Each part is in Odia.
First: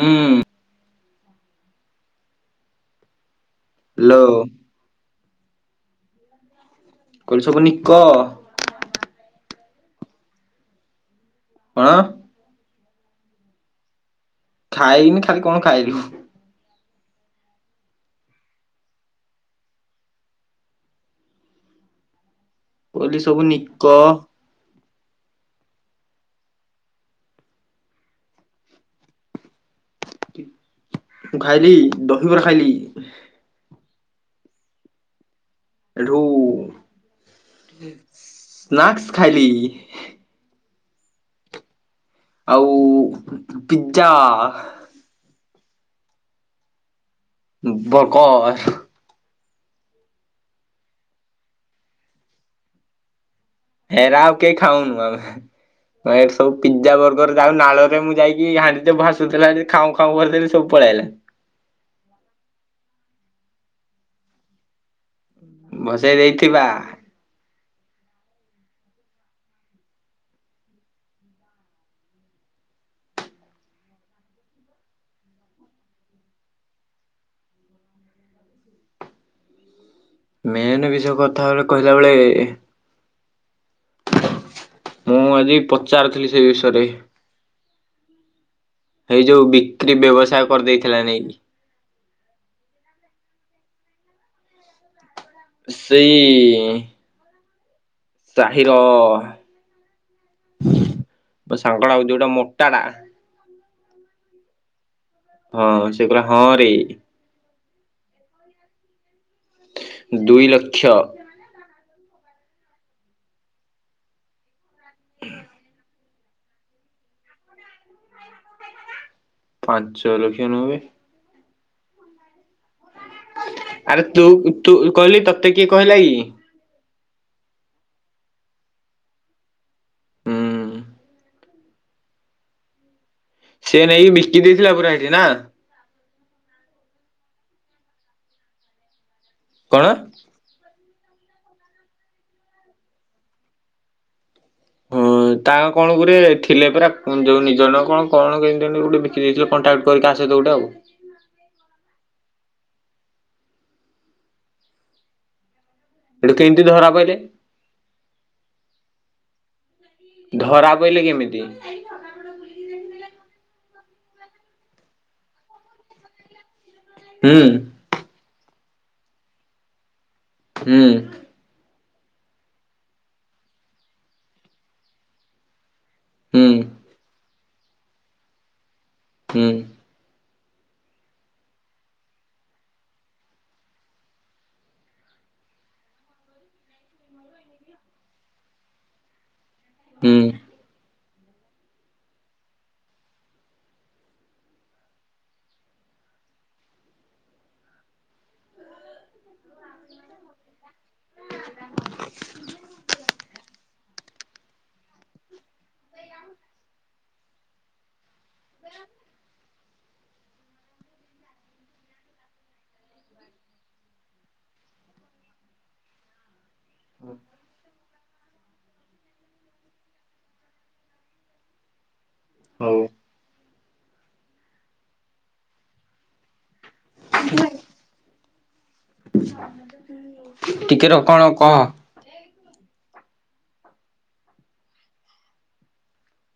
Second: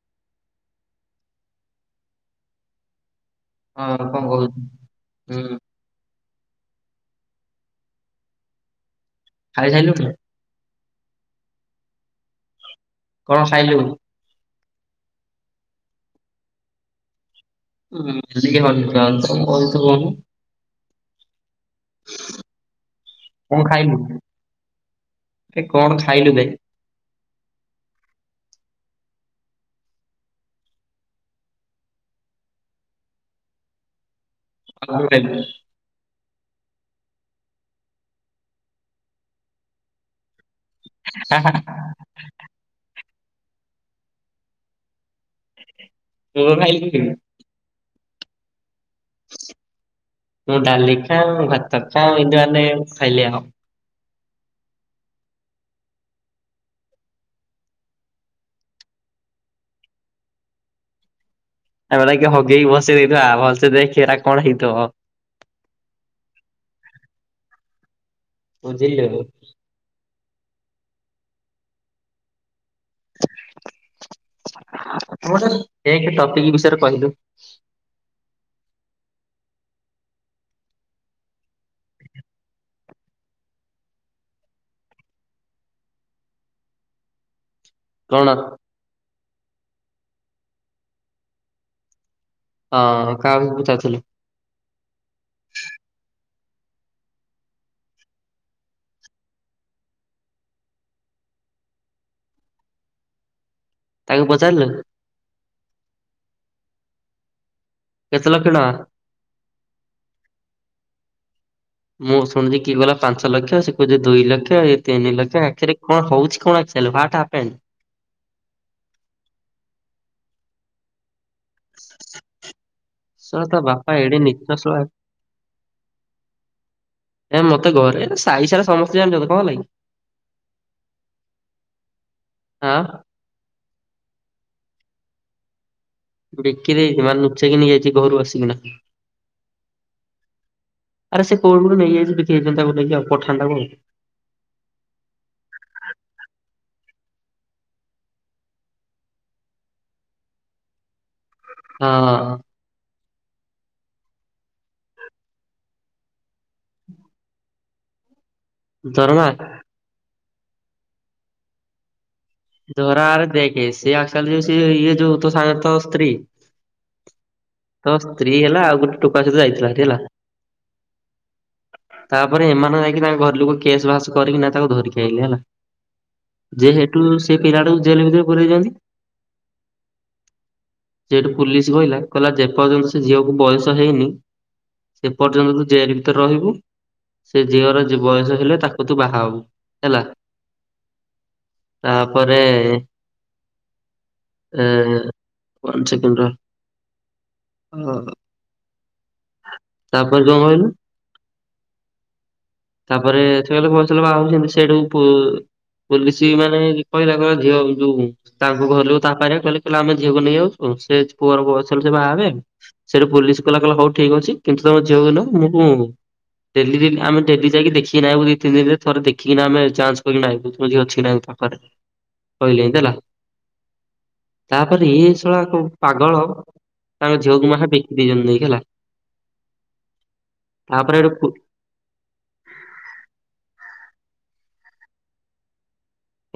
ହୁଁ। ହଁ କଣ କହୁ। ହୁଁ। କହିଲି ସବୁ ନିକ। ଖାଇ ସାରୁଲୁଣି। କଣ। କଣ ଖାଇଲୁ। ଖାଇନି ଖାଲି କଣ ଖାଇଲୁ। ଚିକେନ [inaudible] ବୋଲି ସବୁ ନିକ। କଣ ଖାଇଲୁ ବେ। ମୁଁ ଖାଇଲି ଦହିବରା ଖାଇଲି। [unintelligible] ରୁ ସ୍ନାକ୍ସ ଖାଇଲି। ହା ହା। ଆଉ ପିଜ୍ଜା। ତୁ କଣ ଖାଇଥିଲୁ। ବକହ। ମୁଁ ଡାଲି ଖା ଭାତ ଖାାଉ ଏଇଦୁଆେ ଖାଇଲି ଆଉ। ଏରା ଆଉ କେହି ଖାଉନୁ ଆମେ ସବୁ ପିଜଜା ବର୍ଗର ଯାଉ ନାଳରେ ମୁଁ ଯାଇକି ହାଣ୍ଡି ଭାସୁଥିଲା ଖାଉଁ ଖାଉଁ ଭଦେଲି ସବୁ ପଳେଇଲା। ଆମେ ହଗେଇକି ବସେଇ ଦେଇଥବା ଭଲସେ ଦେଖିରା କଣ ହେଇଥିବ। ବସେଇ ଦେଇଥିବା। ବୁଝିଲୁ। ତମ ଏ ଟପିକ ବିଷୟରେ କହିଲୁ। ମେନ ବି ସବୁ କଥା କହିଲା ବେଳେ। ମୁଁ ଆଜି ପଚାରୁଥିଲି ସେଇ ବିଷୟରେ। କଣ। ଏଇ ଯୋଉ ବିକ୍ରି ବ୍ୟବସାୟ କରିଦେଇଥିଲା ନାଇକି । ହଁ କାହା ବି ପଚାରୁଥିଲୁ। ସେଇ। ହଁ। ସାହିର ସାଙ୍ଗଡ ହଉ ଯୋଉଟା ମୋଟା ଟା। ତାଙ୍କୁ ପଚାରିଲୁ। ହଁ ସେକହିଲା ହଁ ରେ। କେତେ ଲକ୍ଷ ତାଙ୍କ। ଦୁଇ ଲକ୍ଷ। ମୁଁ ଶୁଣୁଛି କିଏ କହିଲା ପାଞ୍ଚ ଲକ୍ଷ ସେ କହୁଛି ଦୁଇ ଲକ୍ଷ ତିନି ଲକ୍ଷ ଆଖିରେ କଣ ହଉଛି କଣ ଆଖି ୱଟହାପେଣ୍ଡ । ପାଞ୍ଚ ଲକ୍ଷେ ନୁହଁବେ। ଶଳା ତା ବାପା ଆରେ ଏଡେ ତୁ ନୀଚ ତୁ ଶଳା କହିଲି ତତେ କିଏ କହିଲା କି? ଏ ମତେ ଘରେ ସାାଇ ସାରା ସମସ୍ତେ ଜାଣିଛନ୍ତି କଣ ହେଲାକି? ହୁଁ ହ। ସେ ନେଇକି ବିକି ଦେଇଥିଲା ପୁରା ସେଇଠି ନା? ବିକି ଦେଇଚି ମାନ ନୁଚେଇକି ନେଇଯାଇଚି ଘରୁ ଆସିକିନା। କଣ? ଆରେ ସେ କୋଉଠୁ ଗୋଟେ ନେଇଯାଇଚି ବିକ ହେଇ ତାକୁ ନେଇକି ଆଉ ପଠାଣ ଟାକୁ ଆଉ। ହଁ ତା କଣ ଗୁଟ ଥିଲେ ପରା? ଯୋଉ ନିଜ ନ କଣ କଣ କେମତି ଗୋଟେ ବିକି ଦେଇଥିଲେ କଣ୍ଟାକ୍ଟ କରିକି କାହା ସହିତ ଗୋଟେ ଆଉ। ହଁ। ଏଠୁ କେମିତି ଧରା ପଡ଼ିଲେ। ଧରଣା। ଧରା ପାଇଲେ କେମିତି? ଧରା ଆରେ ଦେଖେ ସେିଏ ଆାଲି ଯୋଉ ସେ ଇଏ ଯୋଉ ତ ସାଙ୍ଗର ସ୍ତ୍ରୀ ହୁଁ ତୋ ସ୍ତ୍ରୀ ହେଲା ଆଉ ଗୋଟେ ଟୁକା ସହ ଯାଇଥିଲା ହେଟି ହେଲା। ହୁଁ। ତାପରେ ଏମାନେ ଯାଇକି ତାଙ୍କ ଘର ଲୋକ କେସ୍ ବାସ କରିକିନା ନାଇ ତାକୁ ଧରିକି ଆଇଲେ ହେଲା। ହୁଁ। ଯେହେତୁ ସେ ପିଲାଟାକୁ ଜେଲ ଭିତରେ ପୁରେଇଛନ୍ତି। ହୁଁ। ସେଠୁ ପୁଲିସ କହିଲା କହିଲା ଯେ ପର୍ଯ୍ୟନ୍ତ ସେ ଝିଅକୁ ବୟସ ହେଇନି ସେ ପର୍ଯ୍ୟନ୍ତ ତୁ ଜେଲ ଭିତରେ ରହିବୁ। ସେ ଝିଅର ବୟସ ହେଲେ ତାକୁ ତୁ ବାହା ହବୁ। ହୁଁ। ତା ପ ପରେ ଏ ୱାନ ସେକେଣ୍ଡ ରହ। ତାପରେ କଣ କହିଲୁ, ତାପରେ ସେ କହିଲ [unintelligible] ରେ ବାହାହବୁ, ସେଠୁ ପୁ ପୋଲିସ ମାନେ କହିଲା କହିଲ ଝିଅ ଯଉ ତାଙ୍କୁ ଘର ଲୋକ ତାପରେ କହିଲେ କହିଲେ ଆମେ ଝଅକୁ ନେଇ ଯାଉଚୁ, ସେ ପୁଅର ବୟସ ହେ ସେ ବାହା ହେବେ। ସେଠୁ ପୋଲିସ କହଲା କହିଲା ହଉ ଠିକ୍ ଅଛି କିନ୍ତୁ ତମ ଝିଅକୁ ନ ମୁଁ ଉ ଡେଲି ଡେଲି ଆମେ ଡେଲି ଯାଇକି ଦେଖିକି ଆଇବୁ ଦି ତିନି ଦିନରେ ଥରେ ଦେଖିକିନା ଆମେ ଯାଞ୍ଚ କରିକିନା ଆାଇବୁ ତୁମ ଝିଅ ଅଛି କି ନାହି ତା ପାଖରେ? କହିଲ ହେଲା। ତାପରେ ଏ ସଳା ପାଗଳ ତାଙ୍କ ଝିଅକୁ ମା ବିକି ଦେଇ ଚନ୍ତି ଯାଇକି ହେଲା । ଟିକେ ର କଣ କହ?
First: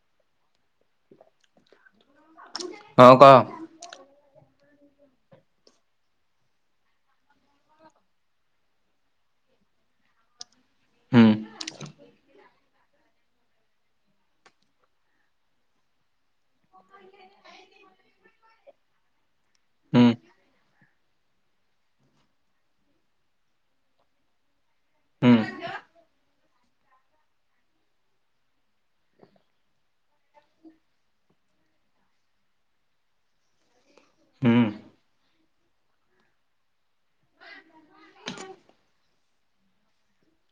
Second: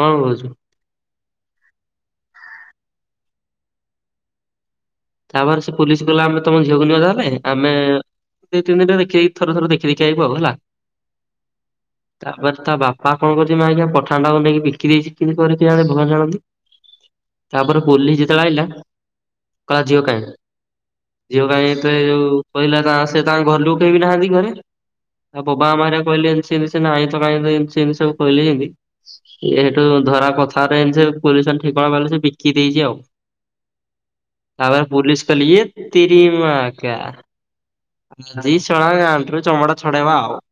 କଣ କହୁଚୁ? ହଁ କହ। ତାପରେ ସେ ପୋଲିସ କହିଲା ଆମେ ତମ ଝିଅକୁ ନବୁ ତାହେଲେ। ଆମେ ଦିଇ ତିନି ଦିନରେ ଦେଖିି ଥରେ ଥର ଦେଖିଦଖି ଆାଇବୁ ଆଉ ହେଲା। ହୁଁ ତାପରେ ତା ବାପା କଣ କରୁଛି ମା ଆଜ୍ଞା ପଠାଣ୍ଡା ନେଇକି ବିକି ଦେଇିକି କରିକି ଜାଣେ ଭଲ ଜାଣନ୍ତି ତାପରେ ପୋଲି ଯେତେବେଳେ ଆଇିଲା [unintelligible] କଲା, ଝିଅ ହୁଁ କାହିଁ ଝିଅ କାହିଁ? ଏତେ ଯୋଉ କହିଲା, ସେ ତାଙ୍କ ଘର ଲୋକ କେହି ବି ନାହାନ୍ତି ଘରେ, ହୁଁ ତା ବାବା ମା କହିଲେ ଏମିତିମ ଆଇଁ ତ କାହିଁ ଏମିତି ଏମିତି ସବୁ କହିଲେ ଯେମିତି ଏଠ୍ ଧରା କଥାରେ ଏମିତି ସବୁ ପୁଲି ଠ କଣ କଲା ସେ ବିକି ଦେଇଚି ଆଉ। ହୁଁ। ତାପରେ ପୋଲିସ କହିଲେ, ଏ ତେରି ମା କା। ଆ ଜି ଶଳା ଗାଣ୍ଡିରୁ ଚମଡ଼ା ଛଡେଇବା ଆଉ ।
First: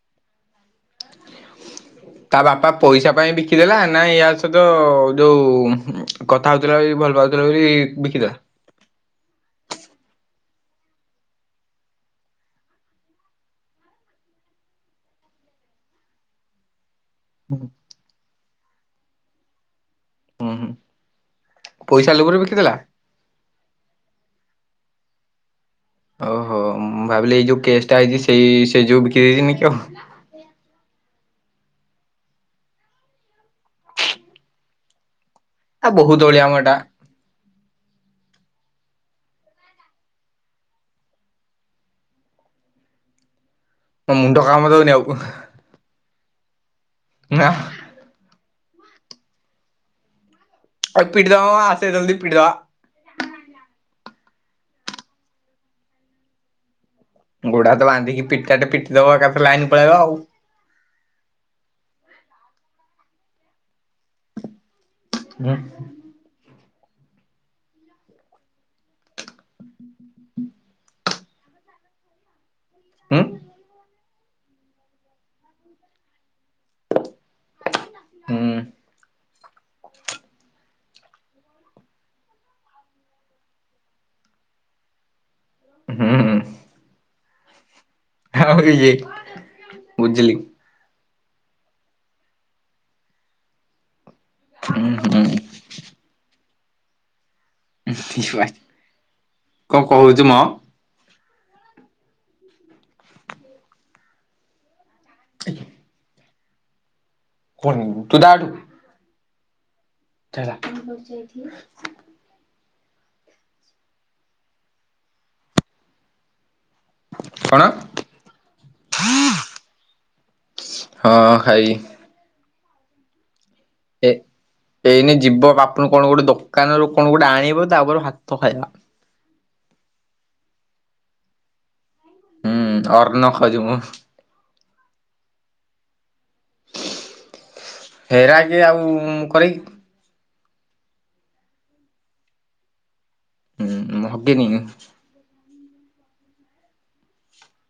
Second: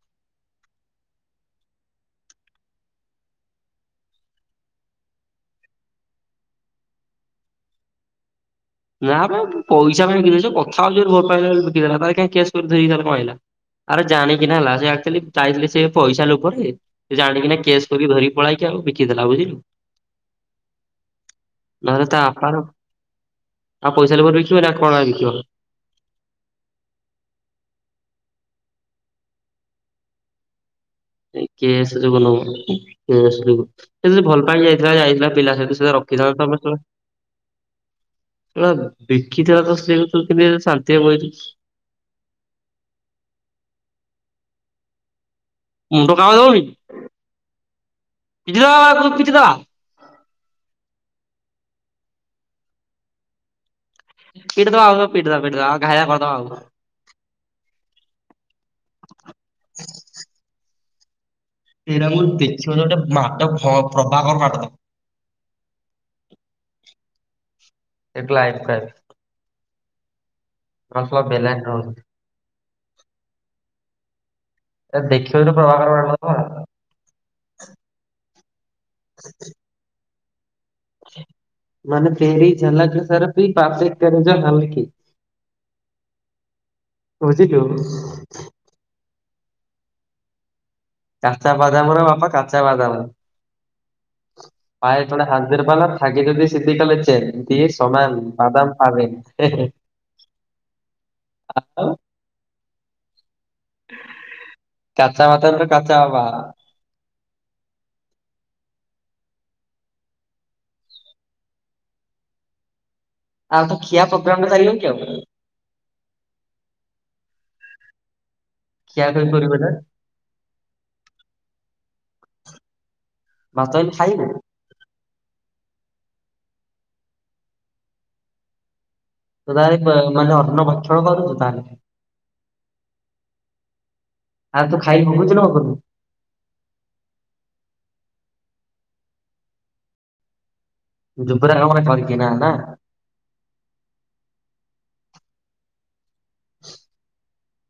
ତା ବାପା ପଇସା ପାଇଁ ବିକିଦେଲା ନା ୟା ସହିତ ଯୋଉ କଥା ହଉଥିଲା ବୋଲି ଭଲ ପାଉଥିଲା ବୋଲି ବିକିଦେଲା । ନା ବେ ପଇସା ପାଇଁ ବିକି ଦେଇଛନ୍ତି ।କଥା ହଉଛି ଭଲ ପାଇଲା ବୋଲି ବିକିଦେଲା ବାଳ କାଇଁ କେସ କରିଦେଇ କଣ ଆଇଲା ଆରେ ଜାଣିକିନା ହେଲା ସେ ଆକଚୁଆଲି ଯାଇଥିଲେ ସେ ପଇସା ଲୋଭରେ। ସେ ଜାଣିକିନା କେସ୍ କରିକି ଧରିକି । ପାଇକି ଆଉ ବିକିଦେଲା ବୁଝିଲୁ ହୁଁ ହୁଁ । ପଇସା ଲୁଭ ରେ ବିକିଦେଲା । ଆଉ ପଇସା ଲୋଭ ରେ ବିକିବନି ଆଉ କଣ ଲାଗି ବିକିବା । ଓହୋ ମୁଁ ଭାବିଲି ଏଇ ଯୋଉ କେସ୍ ଟା ହେଇଛି ସେଇ ସେଇ ଯୋଉ ବିକି ଦେଇଛିନି କି ଆଉ। ସେ କେସ ଯୋଗ ନୁଅ କେସ ଯୋଗୁ ସେ ଯଦି ଭଲ ପାଇ ଯାଇଥିଲା ଯାଇଥିଲା । ପିଲା ସହିତ ଆ ସେତ ରଖି ବହୁତ ଥାନ୍ତା ଅଳିଆମ ତମେ ଏଟା ଶଳା । ସୋ ବା ବିକିଥିବା ତ ସ୍ତ୍ରୀୃ କେ ଶାନ୍ତି ହବ । [unintelligible] ତମ୍ ମୁଣ୍ଡ କାମ ଦଉନି ଆଉ। ମୁଣ୍ଡ କାମ ଦେଉନି କି? ନା! [unintelligible] ଅଉ ପିଟି ଦବା ଆସେ ଜଲଦି ପିଟିଦବା। ପିଡିଦବା ଆଉ ପିଟିଦବା ପିଟିଦବା ଘାଇବା କରିଦବା ଆଉ। ଗୁଡା ହାତ ବାନ୍ଧିକି ପିଟା ଟେ ପିଟି ଦବା ଏକା ଥ । ଲାଇନ ପଳେଇବା ଆଉ। ସେଇଟା ମୁଁ ଦେଖିବ ଗୋଟେ ମାଟ ପ୍ରଭାକର ମାଟ । ହୁଁ । ଏକଲା ଏଇଠି ଥାଏ। ରସ ବେଲା [unintelligible] ଅ ହୁଁ । ଏ ଦେଖିବ ଯୋଉ ପ୍ରଭାକର ବଳ। ହୁଁ । ମାନେ ତେରୀ ଝଲକ ସରଫୀ ତାପରେ ତେରୀ ଯୋ ହଲକି ହୁଁ । ଓ ଜି ଟୁ । ଉଜଲି । କାଚା ବାଦାମ ର ବାପା କାଚା ବାଦାମ । ହୁଁ ପାଏ ଥୋଡ଼ା ହୁଁ ହାତର ପଲା ଫଗେ ଯଦି । ସେଧି କଲେ ଚେନ । ଦିଏ ସମାନ ଠିକ୍ ବା ବଦାମ ପାବେ ହେ ହେ କଣ କହୁଛୁ ମ । [inaudible] କାଚା ବାଦାମ କାଚା ବା । କନ୍ ତୁ ଦା ଏଠୁ । [unintelligible] ଆଉ ତ ଖିଆ ପ୍ରୋଗ୍ରାମ ଚାଲିନି କି ଆଉ । କଣ ଖିଆ [unintelligible] କୋଉଟା । ହଁ ଖାଇ ଭାତ ଅଜୀ ଏ ଖାଇବୁ । ଏଇନେ ଯିବ ବାପୁନୁ କଣ ଗୋଟେ ଦୋକାନରୁ କଣ ଗୋଟେ ଆଣିବ ତାପରେ ଭାତ ଖାଇବା। ତ ତାର ମାନେ ହର୍ଣ ବଛଡ଼ କରୁଛୁ ତାହେଲେ। ହୁଁ ଅର୍ଣ୍ଣ ଖାଉଛି ମୁଁ ଆଉ ତୁ ଖାଇ ହଗୁଛୁ ନା ହଗୁନୁ। ହେରା କିଏ ଆଉ କରକି ଜୁପରେ କାମ କି ନା ନା। ହୁଁ ମୁଁ ହଗିନି।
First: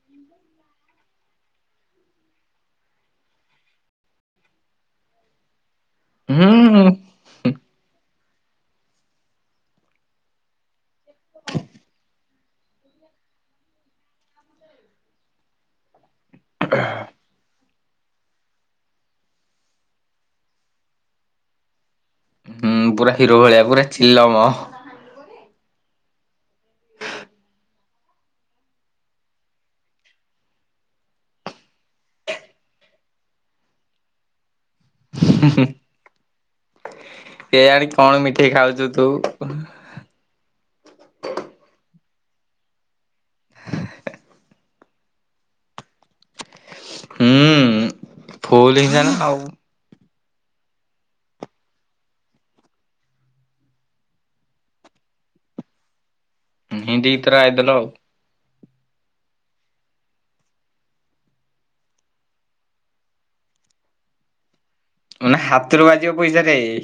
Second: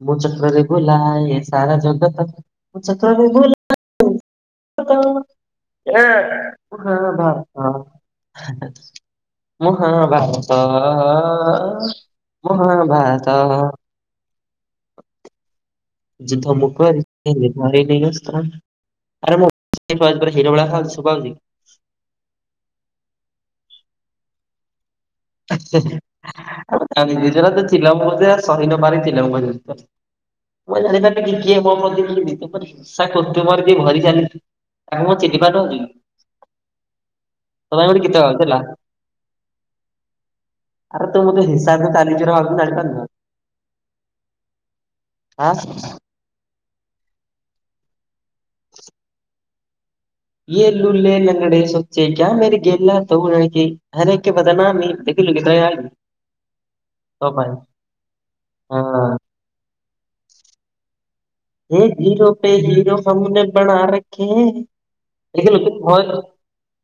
ମୁଁ ଚକ୍ରରେ ଭୁଲାଏ ସାରା ଜଗତ ମୁଁ ଚକ୍ରରେ ବୁଲାଏ ସାରାଜଗତ ଏ ହଁ ବା ହଁ। ମହା ଭାରତ ତ- ଅ - ଅ ମହାଭାରତ। ଯୁଦ୍ଧ ମୁକରେ ଆରେ ମୁ ହିର ବଳା ଖାଉଛିଭଛି। ହୁଁ ପୁରା ହିରୋ ଭଳିଆ ପୁରା ଚିଲମ। ଆଚ୍ଛା। [unintelligible] [unintelligible] ସହି ନ ପାରିଥିଲ ମୁ ଜାଣିପିବି କି କିଏ ମୋ ପ୍ରତି କି ତ ହିଂସା କରୁୁ ମୋରଏ ଭରି ଚାଛୁ। ଏ ତୋ ପାଇଁ ଆଣି ଗୋଟେ ଗୀତ କଣ ମିଠେଇ ଖାଉଛୁ ତୁ। ଆରେ ତୁ ମୋତେ ହିସାବ ତା ନିଜର ମାଉସୀ ଜାଣି ପାରୁନ ଆଃ। ହୁଁ ଉଁ। ଫୁଲ୍ ଇନ୍ ହ୍ୟାଣ୍ଡ ଆଉ। [unintelligible] ଉଁ ହୁଁ ଦି ଥର ଆଇଥିଲ ଆଉ। ହୁଁ । ହେ ହିରୋ ପେ ହିରୋ ହମେନେ ପଡା ରଖେ ଏ। ମାନେ ହାତରୁ ବାଜିବ ପଇସା ଖାଇବେ।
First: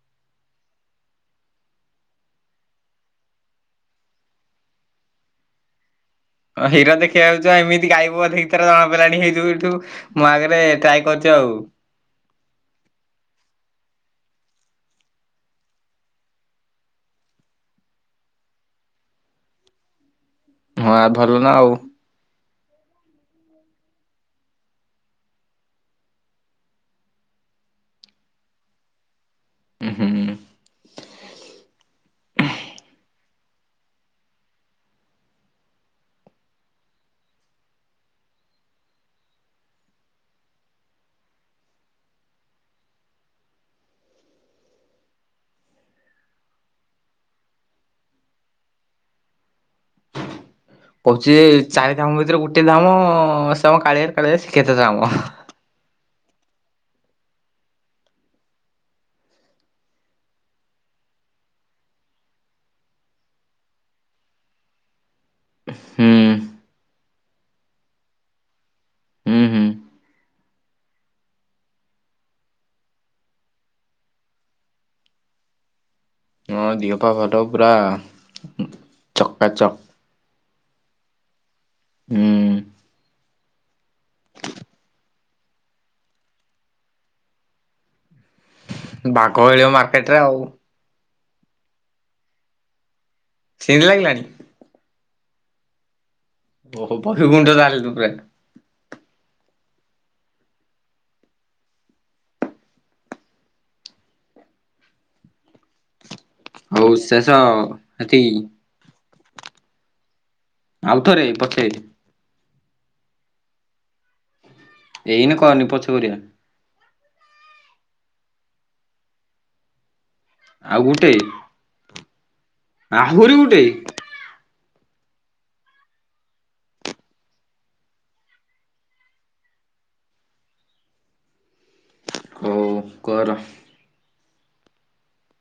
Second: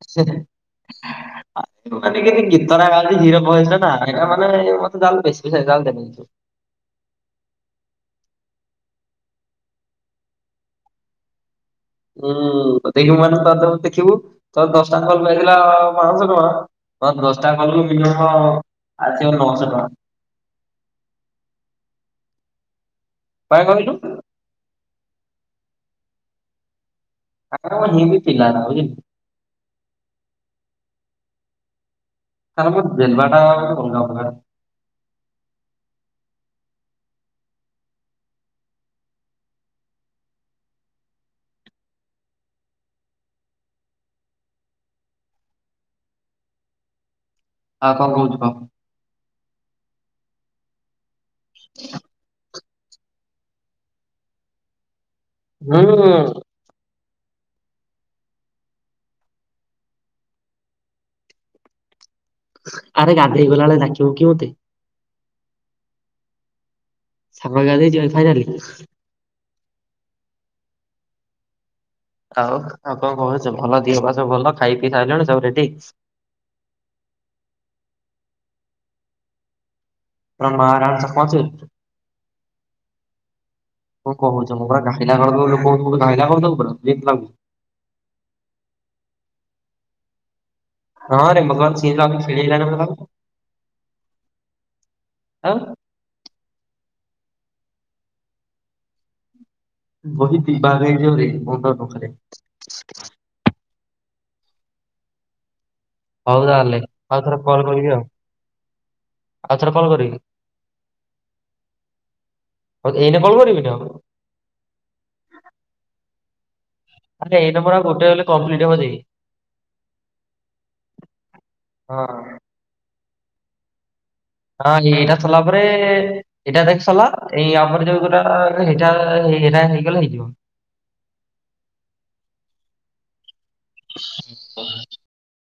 [unintelligible] ଗୀତଟା ଗା ଉଛୁ ମାନେ ହିରୋ ଭଏସ ନା ସେଇଟା ମତେ ତା ଠୁ ବେଶୀ ପଇସା ଅ ହୀରା ଦେଖିଇବାକୁ ଚାହିଁ ବୁ ଗାଇବୁ ଯଦି ଗୀତ ବୋଧେ ରେଡ୍ଡୀ ହେଇଥିବୁ ଗାଇବୁ ମୋ ଆଗରେ ଟ୍ରାଏ କରଛ ଆଉ। ହୁଁ ତ ଦେଇ ମାନଙ୍କ ତା ଦେଖିବୁ ତୋ ଦଶଟା କଲକୁ ଆଈ ଥିଲା ପାଞ୍ଚଶହ ଟଙ୍କା ମୋର ଦଶଟା କଲ୍ କୁ ମିନିମମ୍ ଆସିବ ନଅଶହ ଟଙ୍କା। ମୁହାଁ ଭଲ ନା ଆଉ। କାଇଁ କହିଲୁ [inaudible] ଅଙ୍କର ହିନ୍ଦୀ ପିଲା ବୁଝିଲୁ? ଉ ହୁଁ। [inaudible] ତାଙ୍କର ସବୁ ଦେବାଟା ହଉଛି ଅଲଗା ପ୍ରକାର ଆଉ କଣ କହୁଛୁ କହ? କହୁଛି ଚାରି ଟା କାମ ଭିତରେ ଗୋଟେ ଗୋଟେ ଧାମ ସେ ଆମ କାଳିଆ ରେ କାଳିଆ ରେ ଶିକ୍ଷେତ୍ର ଧାମ। ହୁଁ। ଆରେ ଗାଧେଇ ଗଲାବେଳେ ଡାକିବୁ କି ମୋତେ ହୁଁ। ସାଙ୍ଗ ହେଇକି ଗାଧେଇ ଯିବା ଫାଇନାଲି। ହୁଁ ହୁଁ ଆଉ ଆଉ କଣ କହୁଛୁ ଭଲ ଦିହ ପା ସବୁ ଭଲ ଖାଇ ପିଇ ସାରିଲାଣି ସବୁ ରେଡି ମୋ ଦେହପା ଭଲ ପୁର ଆ ଚକ୍କା ଚକ୍। କଣ ମା ରାଣ ଚକମା ଚୁର। ହୁଁ କଣ କୁହୁଛ ମୁଁ ପୁରା ପିଲା କ କରଛ ପୁରା ଯେ ଲାଗୁଛି। ବାଘ ମିଳିବ ମାର୍କେଟ ରେ ଆଉ। ହଁରେ ଭଗବାନ ସିଂହ ଫେଳିଲା ମ [unintelligible] ଲାଗିଲାଣି। ଆଉ ଓହୋ ପକ୍ଷୀ କୁଣ୍ଡ ଜାଣିଲୁ ପ୍ରାୟ ବହି ଦିଇ ଭାଗ ହେଇଯିବାରେ [unintelligible] ରେ ହଉ ତାହେଲେ ହଉ ଶେଷ ଏତିକି ଆଉଥରେ କଲ କରିବି ଆଉ ଥରେ ପଛେ ହୋଉ ଏଇନେ କଲ କରିବିନି ଆଉ ଏଇନେ କରନି ପଛେ କରିବା। ଏଇ ନମ୍ବର ଆଉ ଗୋଟେ ହେଲେ କମ୍ପ୍ଲିଟ ହବ ଯାଇ ଆଉ ଗୋଟେ ହଁ। ଆହୁରି ଗୋଟେ ହଁ ଏଇଟା ସରିଲା ପରେ ଏଇଟା ଦେଖିସାରିଲା ଆମର ଯୋଉ ଗୋଟିଏ ନାହିରିତ ହେଇଗଲେ ହେଇଯିବ। ହଉ କର। [inaudible]